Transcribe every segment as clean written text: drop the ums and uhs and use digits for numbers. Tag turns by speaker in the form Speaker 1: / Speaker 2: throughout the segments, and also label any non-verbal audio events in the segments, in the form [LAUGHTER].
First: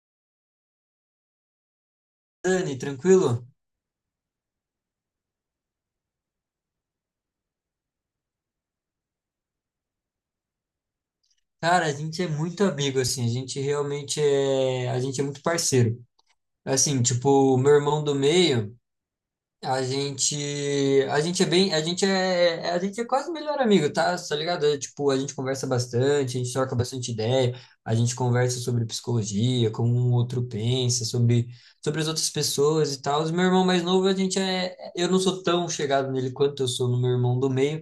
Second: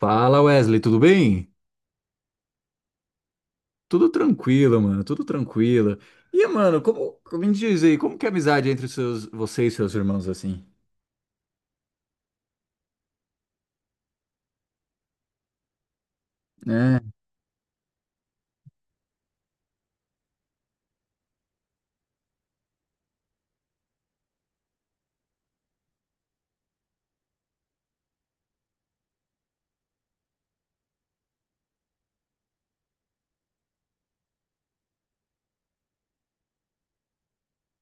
Speaker 1: Fala Wesley, tudo bem?
Speaker 2: Dani, tranquilo?
Speaker 1: Tudo tranquilo, mano, tudo tranquilo. E, mano, como me diz aí, como que é a amizade entre os seus, você e seus irmãos assim?
Speaker 2: Cara, a gente é muito amigo, assim, a gente realmente é, a gente é muito parceiro. Assim,
Speaker 1: É.
Speaker 2: tipo, o meu irmão do meio, a gente, a gente é bem, a gente é quase melhor amigo, tá? Tá ligado? É, tipo, a gente conversa bastante, a gente troca bastante ideia, a gente conversa sobre psicologia, como um outro pensa, sobre as outras pessoas e tal. O meu irmão mais novo, eu não sou tão chegado nele quanto eu sou no meu irmão do meio.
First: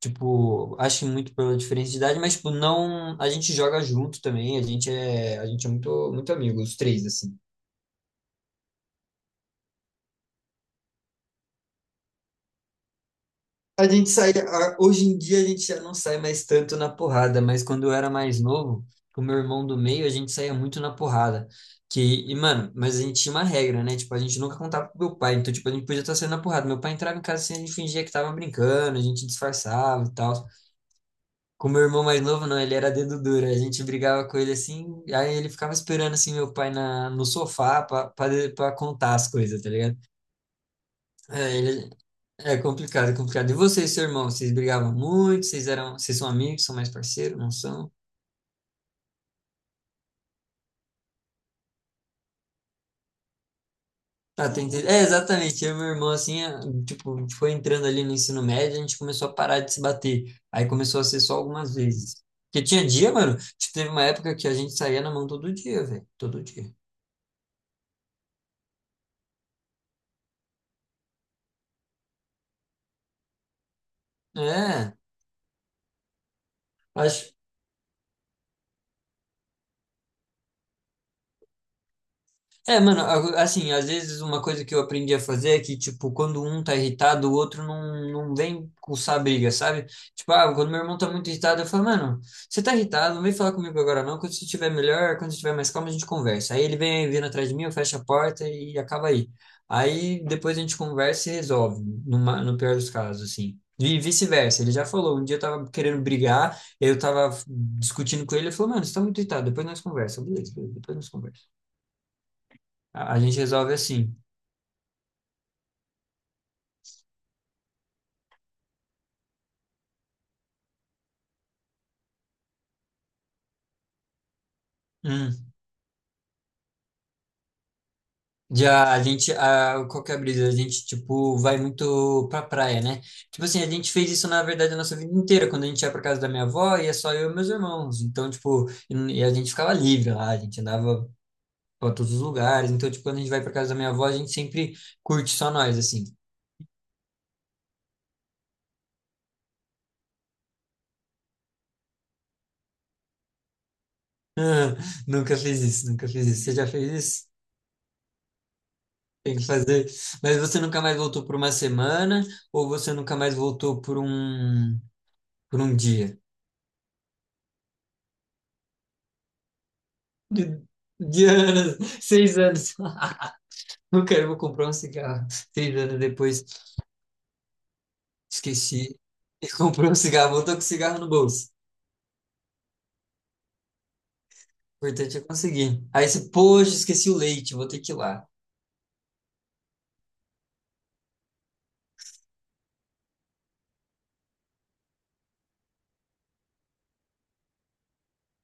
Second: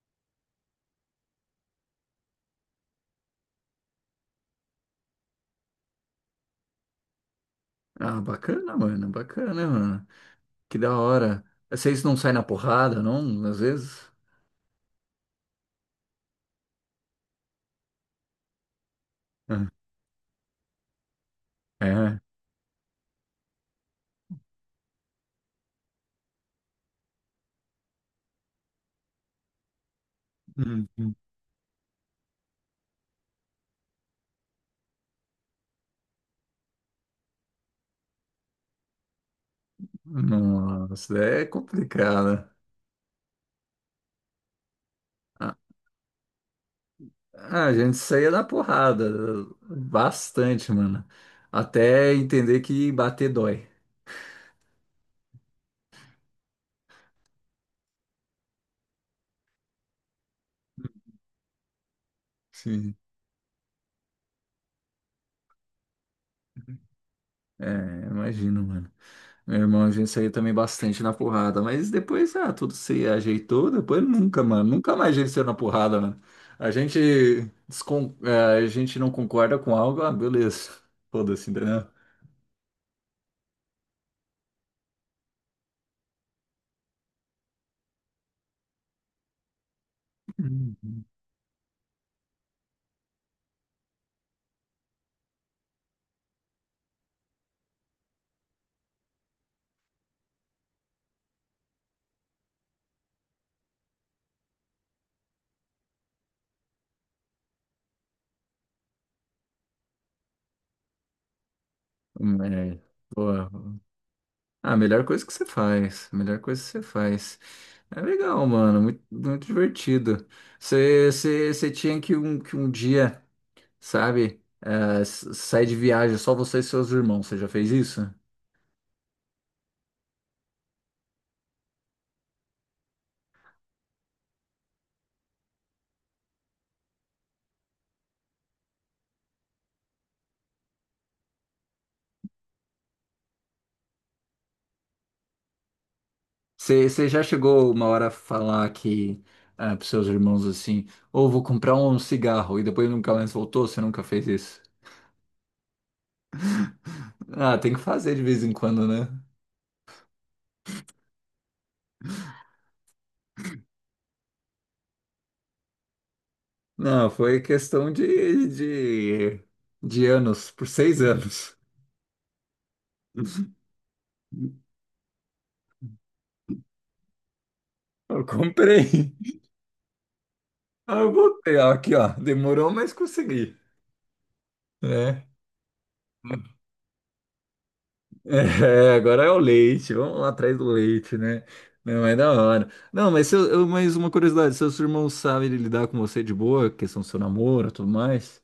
Speaker 2: Tipo, acho que muito pela diferença de idade, mas, tipo, não. A gente joga junto também, a gente é muito, muito amigo, os três, assim.
Speaker 1: Ah, bacana, mano, bacana, mano. Que da hora. Vocês não saem na porrada, não? Às
Speaker 2: A gente
Speaker 1: vezes?
Speaker 2: sai. Hoje em dia a gente já não sai mais tanto na porrada, mas quando eu era mais novo, com o meu irmão do meio, a gente saía muito na porrada. Que,
Speaker 1: É.
Speaker 2: Mano, mas a gente tinha uma regra, né? Tipo, a gente nunca contava pro meu pai, então, tipo, a gente podia estar saindo na porrada. Meu pai entrava em casa assim, a gente fingia que tava brincando, a gente disfarçava e tal.
Speaker 1: Hum.
Speaker 2: Com meu irmão mais novo, não, ele era dedo duro. A gente brigava com ele assim, aí ele ficava esperando assim meu pai no sofá para contar as coisas, tá ligado?
Speaker 1: Nossa, é
Speaker 2: É, ele-
Speaker 1: complicado.
Speaker 2: É complicado, é complicado. E vocês, seu irmão, vocês brigavam muito?
Speaker 1: Ah,
Speaker 2: Vocês são amigos, são mais parceiros, não
Speaker 1: a
Speaker 2: são?
Speaker 1: gente saía na porrada bastante, mano. Até entender que bater dói.
Speaker 2: Ah, é, exatamente. Eu e meu irmão, assim, é, tipo, foi entrando ali no ensino médio, a gente começou a parar de se bater. Aí começou a ser só algumas vezes. Porque tinha
Speaker 1: Sim.
Speaker 2: dia, mano, tipo, teve uma época que a gente saía na mão todo dia, velho. Todo dia.
Speaker 1: É, imagino, mano. Meu irmão, a gente saiu também bastante na porrada, mas depois, ah, tudo se ajeitou, depois nunca, mano, nunca
Speaker 2: É.
Speaker 1: mais a gente saiu na porrada, mano. A gente,
Speaker 2: Acho,
Speaker 1: a gente não concorda com algo, ah, beleza, [LAUGHS] foda-se, entendeu?
Speaker 2: É, mano, assim, às vezes uma coisa que eu aprendi a fazer é que, tipo, quando um tá irritado, o outro não, não vem coçar a briga, sabe? Tipo, quando meu
Speaker 1: Hum.
Speaker 2: irmão tá muito irritado, eu falo, mano, você tá irritado, não vem falar comigo agora não, quando você estiver melhor, quando você estiver mais calmo, a gente conversa. Aí ele vem vindo atrás de mim, eu fecho a porta e acaba aí. Aí depois a gente conversa e resolve, no pior dos casos, assim. E vice-versa, ele já falou, um dia eu tava querendo brigar, eu tava discutindo com ele, ele falou, mano, você tá muito irritado, depois nós conversa, beleza, beleza, depois nós conversa.
Speaker 1: É,
Speaker 2: A gente resolve
Speaker 1: pô,
Speaker 2: assim.
Speaker 1: ah, a melhor coisa que você faz, a melhor coisa que você faz. É legal, mano, muito, muito divertido. Você tinha que um dia, sabe, s-
Speaker 2: Hum.
Speaker 1: sair de viagem só você e seus irmãos, você já fez isso?
Speaker 2: Já a gente, qual que é a brisa? A gente, tipo, vai muito pra praia, né? Tipo assim, a gente fez isso, na verdade, a nossa vida inteira. Quando a gente ia pra casa da minha avó, ia só eu e meus irmãos. Então, tipo, e a gente ficava livre lá, a gente andava pra todos os lugares. Então, tipo, quando a gente vai pra casa da minha avó, a gente sempre curte só nós, assim. [LAUGHS]
Speaker 1: Você já chegou uma hora a falar que ah, pros seus irmãos assim, ou vou comprar um cigarro e depois nunca mais voltou? Você nunca fez isso?
Speaker 2: Ah, nunca fiz isso, nunca fiz isso. Você já fez isso?
Speaker 1: Ah, tem que fazer de vez em quando, né?
Speaker 2: Tem que fazer. Mas você nunca mais voltou por uma semana ou você nunca mais voltou por um dia?
Speaker 1: Não, foi questão de anos,
Speaker 2: De,
Speaker 1: por seis
Speaker 2: de
Speaker 1: anos.
Speaker 2: anos, 6 anos. [LAUGHS] Nunca eu vou comprar um cigarro. 6 anos depois,
Speaker 1: Eu
Speaker 2: esqueci.
Speaker 1: comprei. [LAUGHS]
Speaker 2: E comprei [LAUGHS] um cigarro, voltou com o cigarro
Speaker 1: Ah,
Speaker 2: no
Speaker 1: eu
Speaker 2: bolso.
Speaker 1: voltei, ah, aqui ó, demorou, mas consegui,
Speaker 2: O importante é
Speaker 1: né?
Speaker 2: conseguir. Aí você, poxa, esqueci o leite, vou ter que ir lá.
Speaker 1: É, agora é o leite, vamos lá atrás do leite, né? Não, é da hora. Não, mas, seu, eu- mas uma curiosidade, seus irmãos sabem lidar com você de boa, questão do seu namoro e tudo mais?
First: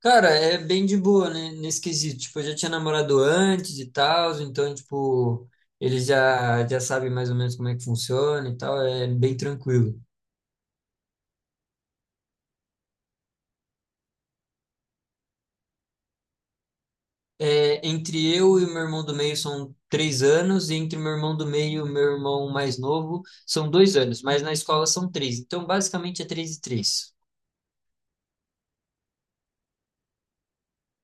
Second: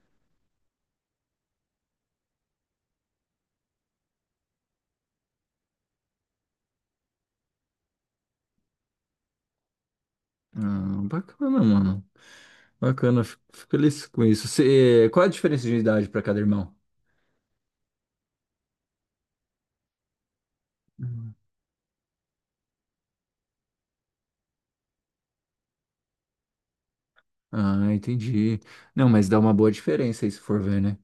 Speaker 2: Cara, é bem de boa, né? Nesse quesito. Tipo, eu já tinha namorado antes e tal, então, tipo, eles já sabem mais ou menos como é que funciona e tal, é bem tranquilo.
Speaker 1: Ah, bacana, mano. Bacana, fico feliz com isso. Você, qual a diferença de idade para cada irmão?
Speaker 2: É, entre eu e o meu irmão do meio são 3 anos, e entre o meu irmão do meio e o meu irmão mais novo são 2 anos, mas na escola são três. Então, basicamente, é três e três.
Speaker 1: Ah, entendi. Não, mas dá uma boa diferença aí se for ver, né?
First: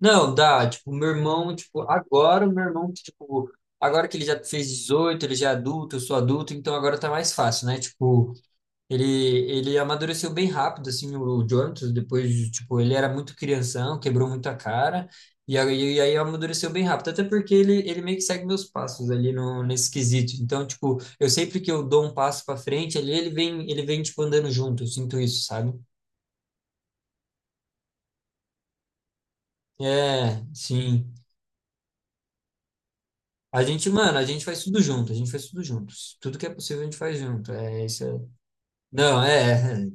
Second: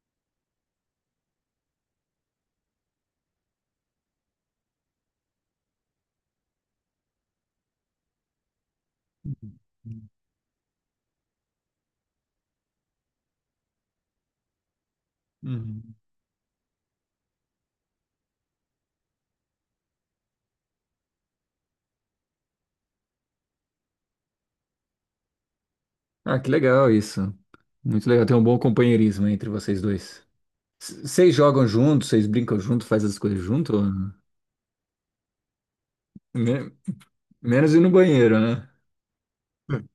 Speaker 2: Não, dá, tipo, meu irmão, tipo, agora o meu irmão, tipo, agora que ele já fez 18 ele já é adulto, eu sou adulto, então agora tá mais fácil, né? Tipo, Ele, ele amadureceu bem rápido, assim, o Jonathan, depois, de, tipo, ele era muito crianção, quebrou muito a cara, e
Speaker 1: Uhum.
Speaker 2: aí, e aí amadureceu bem rápido, até porque ele meio que segue meus passos ali no, nesse quesito. Então, tipo, eu sempre que eu dou um passo para frente, ali ele vem, tipo, andando junto, eu sinto isso, sabe?
Speaker 1: Ah, que legal isso. Muito legal, tem um bom companheirismo entre vocês dois.
Speaker 2: É,
Speaker 1: C-
Speaker 2: sim.
Speaker 1: Vocês jogam juntos, vocês brincam junto, fazem as coisas
Speaker 2: A
Speaker 1: junto?
Speaker 2: gente, mano, a gente faz tudo junto, a gente faz tudo juntos. Tudo que é
Speaker 1: Né?
Speaker 2: possível a gente faz junto.
Speaker 1: Menos ir
Speaker 2: É
Speaker 1: no
Speaker 2: isso.
Speaker 1: banheiro, né?
Speaker 2: Não, é.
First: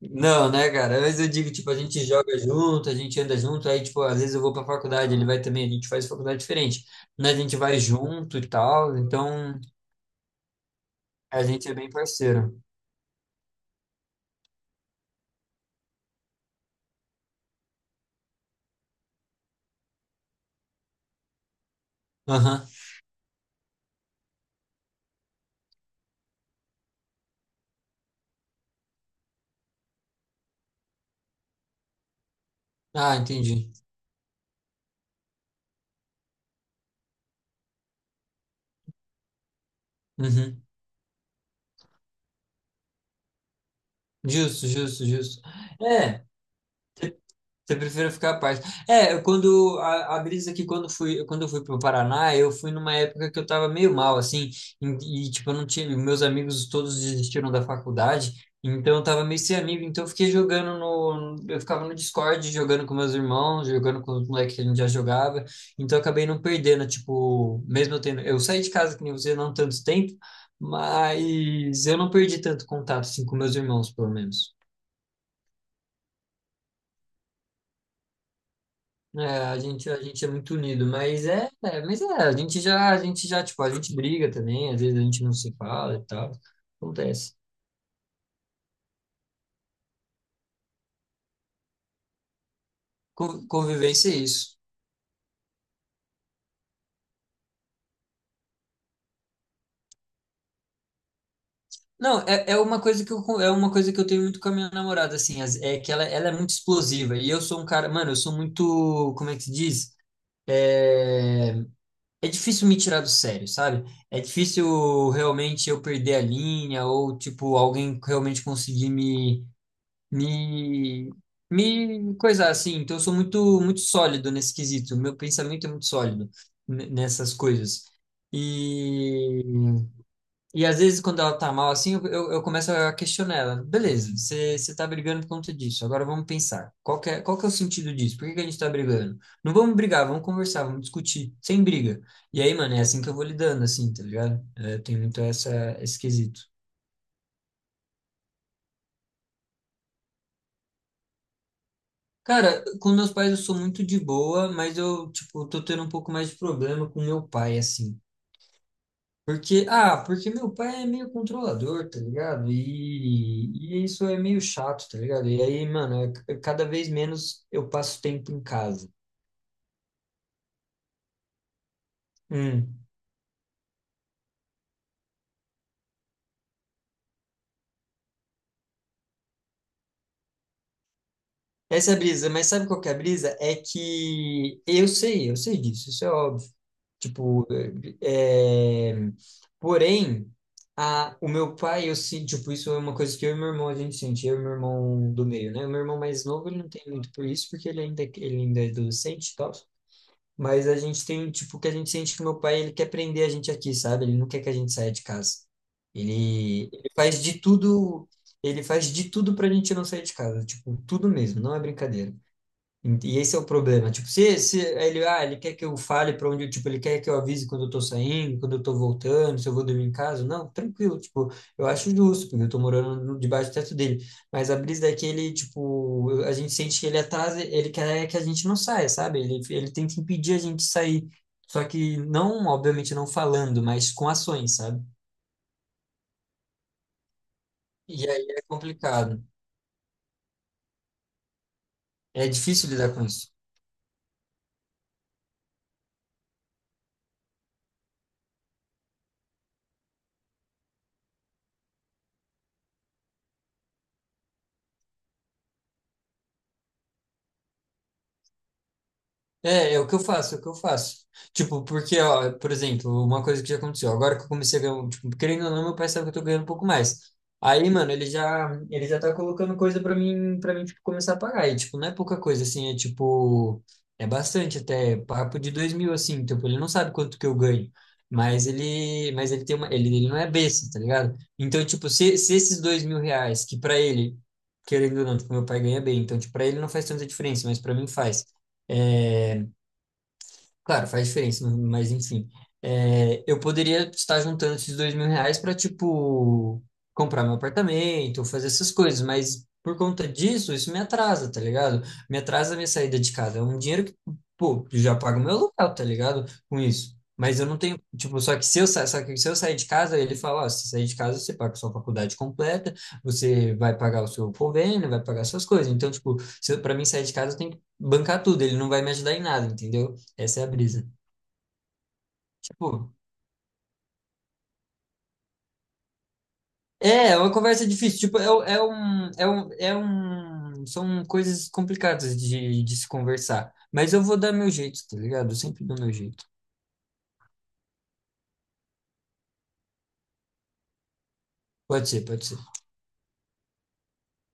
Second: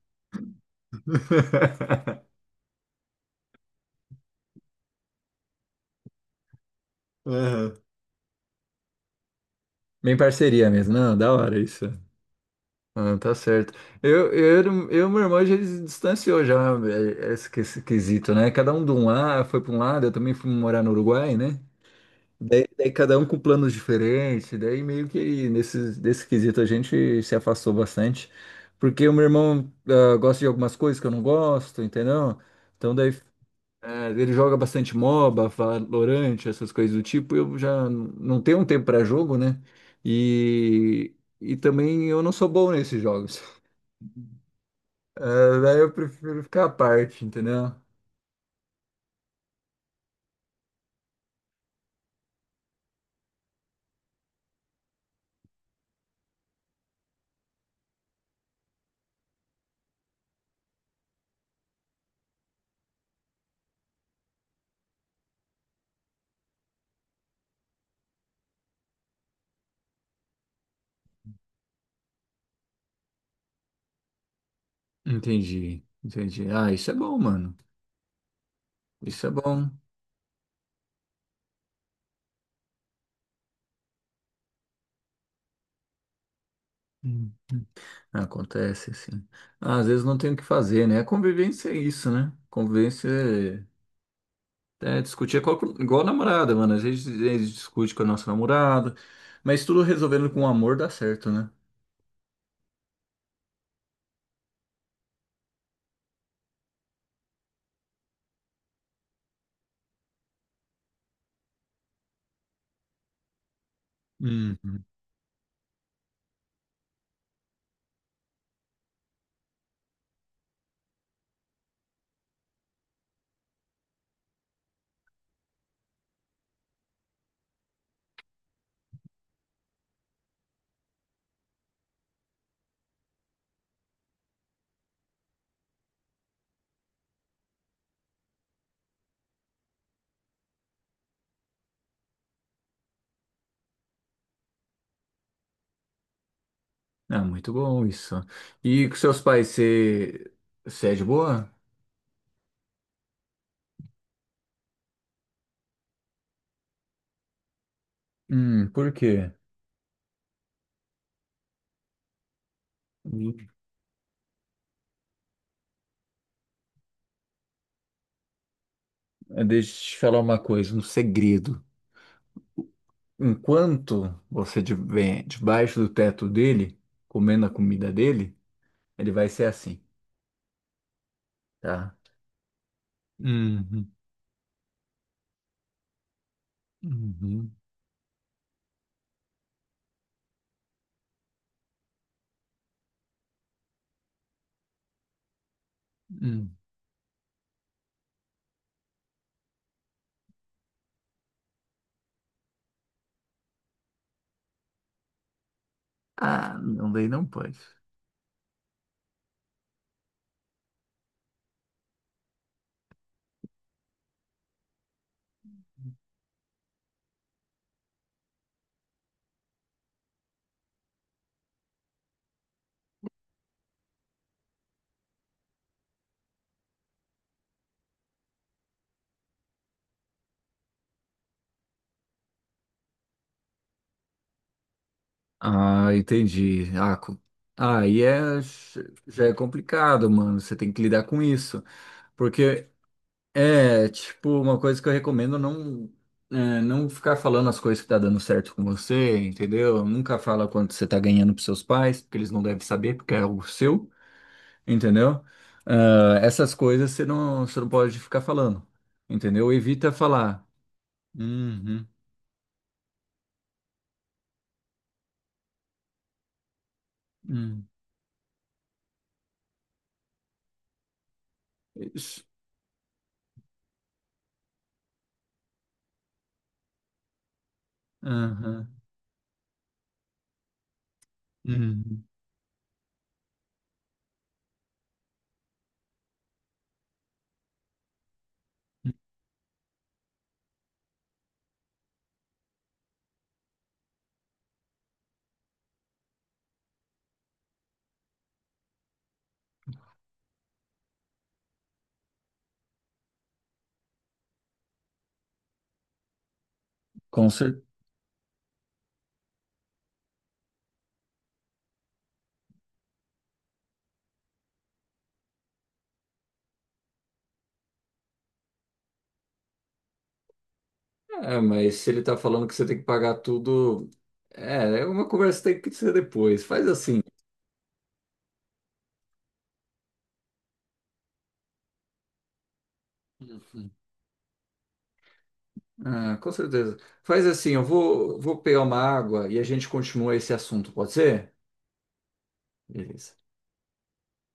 Speaker 2: Não, né, cara? Às vezes eu digo, tipo, a gente
Speaker 1: [LAUGHS]
Speaker 2: joga junto, a gente anda junto, aí, tipo, às vezes eu vou pra faculdade, ele vai também, a gente faz faculdade diferente, né? A gente
Speaker 1: Aham.
Speaker 2: vai junto e tal, então
Speaker 1: Bem parceria mesmo. Não, da
Speaker 2: a
Speaker 1: hora
Speaker 2: gente é bem
Speaker 1: isso.
Speaker 2: parceiro.
Speaker 1: Ah, tá certo. Eu, eu, eu e meu irmão já se distanciou já é, é esse, que- esse quesito, né? Cada um de um lado, foi para um lado, eu também fui morar no Uruguai, né? Daí,
Speaker 2: Aham.
Speaker 1: daí cada um com planos diferentes, daí meio que nesse, nesse quesito a gente se afastou bastante, porque o meu irmão ah, gosta de algumas coisas que eu não gosto, entendeu? Então daí
Speaker 2: Ah, entendi.
Speaker 1: é, ele joga bastante MOBA, Valorant, essas coisas do tipo. Eu já n- não tenho um tempo para jogo, né?
Speaker 2: Uhum.
Speaker 1: E, e também eu não sou bom nesses jogos. [LAUGHS]
Speaker 2: Justo, justo, justo.
Speaker 1: É, daí eu
Speaker 2: É,
Speaker 1: prefiro ficar à parte, entendeu?
Speaker 2: você prefere ficar à paz. É, quando a brisa que quando eu fui pro Paraná, eu fui numa época que eu tava meio mal assim, e, tipo, eu não tinha, meus amigos todos desistiram da faculdade, então eu tava meio sem amigo, então eu fiquei jogando no, eu ficava no Discord jogando com meus irmãos, jogando com os moleques que a gente já jogava, então eu acabei não perdendo, tipo, mesmo eu tendo, eu saí de casa que nem você não tanto tempo, mas eu não perdi tanto contato assim com meus irmãos, pelo menos.
Speaker 1: Entendi, entendi. Ah, isso é bom, mano.
Speaker 2: É,
Speaker 1: Isso é
Speaker 2: a
Speaker 1: bom.
Speaker 2: gente, a gente é muito unido, mas a gente já, tipo, a gente briga também, às vezes a gente não se fala e tal.
Speaker 1: Hum.
Speaker 2: Acontece.
Speaker 1: Acontece assim. Ah, às vezes não tem o que fazer, né? Convivência é isso, né? Convivência
Speaker 2: Convivência é isso.
Speaker 1: é, discutia qual- igual a namorada, mano. Às vezes eles discutem com a nossa namorada, mas tudo resolvendo com amor dá certo, né?
Speaker 2: Não, é uma coisa que é uma coisa que eu tenho muito com a minha namorada, assim, é que ela é muito explosiva e eu sou um cara, mano, eu sou muito, como é que se diz? É, é difícil me tirar do sério, sabe? É
Speaker 1: Hum.
Speaker 2: difícil realmente eu perder a linha ou, tipo, alguém realmente conseguir me me coisar assim. Então eu sou muito muito sólido nesse quesito. Meu pensamento é muito sólido nessas coisas. E e às vezes quando ela tá mal assim, eu começo a questionar ela. Beleza, você tá brigando por conta disso. Agora vamos pensar. Qual que é o sentido disso? Por que que a gente tá brigando? Não vamos brigar, vamos conversar, vamos discutir, sem briga. E aí, mano, é assim que eu vou lidando assim, tá ligado? É, tem muito essa esse quesito.
Speaker 1: Ah, muito bom isso. E com seus pais, você, você é de boa?
Speaker 2: Cara, com meus pais eu sou muito de boa, mas eu, tipo, tô tendo um pouco mais de problema com meu pai, assim.
Speaker 1: Por quê?
Speaker 2: Porque meu pai é meio controlador, tá ligado?
Speaker 1: Hum,
Speaker 2: E isso é meio chato, tá ligado? E aí, mano, é cada vez menos eu passo tempo em casa.
Speaker 1: Deixa eu te falar uma coisa, um segredo.
Speaker 2: Hum.
Speaker 1: Enquanto você estiver debaixo do teto dele, comendo a comida dele, ele vai ser assim,
Speaker 2: Essa é
Speaker 1: tá?
Speaker 2: a brisa, mas sabe qual que é a brisa? É
Speaker 1: Uhum.
Speaker 2: que eu sei disso, isso é óbvio. Tipo,
Speaker 1: Uhum.
Speaker 2: é... porém, o meu pai, eu sinto, tipo, isso é uma coisa que eu e meu irmão a gente sente, eu e meu irmão do meio, né? O meu irmão mais novo,
Speaker 1: Uhum.
Speaker 2: ele não tem muito por isso, porque ele ainda é adolescente e tal. Mas a gente tem, tipo, que a gente sente que meu pai, ele quer prender a gente aqui, sabe? Ele não quer que a gente saia de casa.
Speaker 1: Ah,
Speaker 2: Ele, ele
Speaker 1: não, daí
Speaker 2: faz
Speaker 1: não
Speaker 2: de
Speaker 1: pode.
Speaker 2: tudo, Ele faz de tudo pra gente não sair de casa, tipo, tudo mesmo, não é brincadeira. E esse é o problema. Tipo, se ele quer que eu fale para onde, tipo, ele quer que eu avise quando eu tô saindo, quando eu tô voltando, se eu vou dormir em casa, não, tranquilo, tipo, eu acho justo, porque eu tô morando debaixo do teto dele. Mas a brisa é que ele, tipo, a gente sente que ele atrasa, ele quer que a gente não saia, sabe? Ele tenta impedir a gente de sair. Só que não, obviamente, não falando, mas com ações, sabe?
Speaker 1: Ah, entendi. Ah, co- ah, e
Speaker 2: E aí
Speaker 1: é,
Speaker 2: é complicado.
Speaker 1: já é complicado, mano. Você tem que lidar com isso.
Speaker 2: É difícil
Speaker 1: Porque
Speaker 2: lidar com isso.
Speaker 1: é, tipo, uma coisa que eu recomendo não, é, não ficar falando as coisas que tá dando certo com você, entendeu? Nunca fala quanto você tá ganhando pros seus pais, porque eles não devem saber, porque é algo seu, entendeu? Ah, essas coisas você não pode ficar falando, entendeu?
Speaker 2: É o
Speaker 1: Evita
Speaker 2: que eu faço, é o
Speaker 1: falar.
Speaker 2: que eu faço. Tipo,
Speaker 1: Uhum,
Speaker 2: porque, ó, por exemplo, uma coisa que já aconteceu, agora que eu comecei a ganhar, tipo, querendo ou não, meu pai sabe que eu tô ganhando um pouco mais.
Speaker 1: uhum,
Speaker 2: Aí, mano, ele já tá colocando coisa pra mim, para mim, tipo, começar a pagar. E, tipo, não é pouca
Speaker 1: isso,
Speaker 2: coisa, assim, é bastante até, papo de 2.000, assim, tipo, ele não sabe quanto que eu ganho.
Speaker 1: aham,
Speaker 2: Mas ele tem uma, ele não é besta, tá ligado? Então, tipo,
Speaker 1: uhum.
Speaker 2: se esses R$ 2.000, que pra ele, querendo ou não, tipo, meu pai ganha bem, então, tipo, pra ele não faz tanta diferença, mas pra mim faz.
Speaker 1: Hum,
Speaker 2: Claro, faz diferença, mas enfim. É, eu poderia estar juntando esses R$ 2.000 para, tipo, comprar meu apartamento, fazer essas coisas, mas por conta disso, isso me atrasa, tá ligado? Me atrasa a minha saída de casa. É um dinheiro que, pô, eu já pago meu aluguel, tá ligado? Com isso.
Speaker 1: com
Speaker 2: Mas eu não
Speaker 1: certeza.
Speaker 2: tenho, tipo, só que se eu sair de casa, ele fala, ó, se sair de casa, você paga sua faculdade completa, você vai pagar o seu convênio, vai pagar suas coisas. Então, tipo, se, eu- pra mim sair de casa, eu tenho que bancar tudo, ele não vai me ajudar em nada, entendeu? Essa é a brisa.
Speaker 1: É, mas se ele tá falando que você tem que
Speaker 2: Tipo,
Speaker 1: pagar tudo, é, é uma conversa que tem que ser depois. Faz assim,
Speaker 2: é uma conversa difícil. Tipo, são coisas complicadas de se conversar.
Speaker 1: uhum.
Speaker 2: Mas eu vou dar meu jeito, tá ligado? Eu sempre dou meu
Speaker 1: Ah,
Speaker 2: jeito.
Speaker 1: com certeza. Faz assim, eu vou, vou pegar uma água e a gente continua esse assunto, pode ser?
Speaker 2: Pode ser, pode ser.
Speaker 1: Beleza.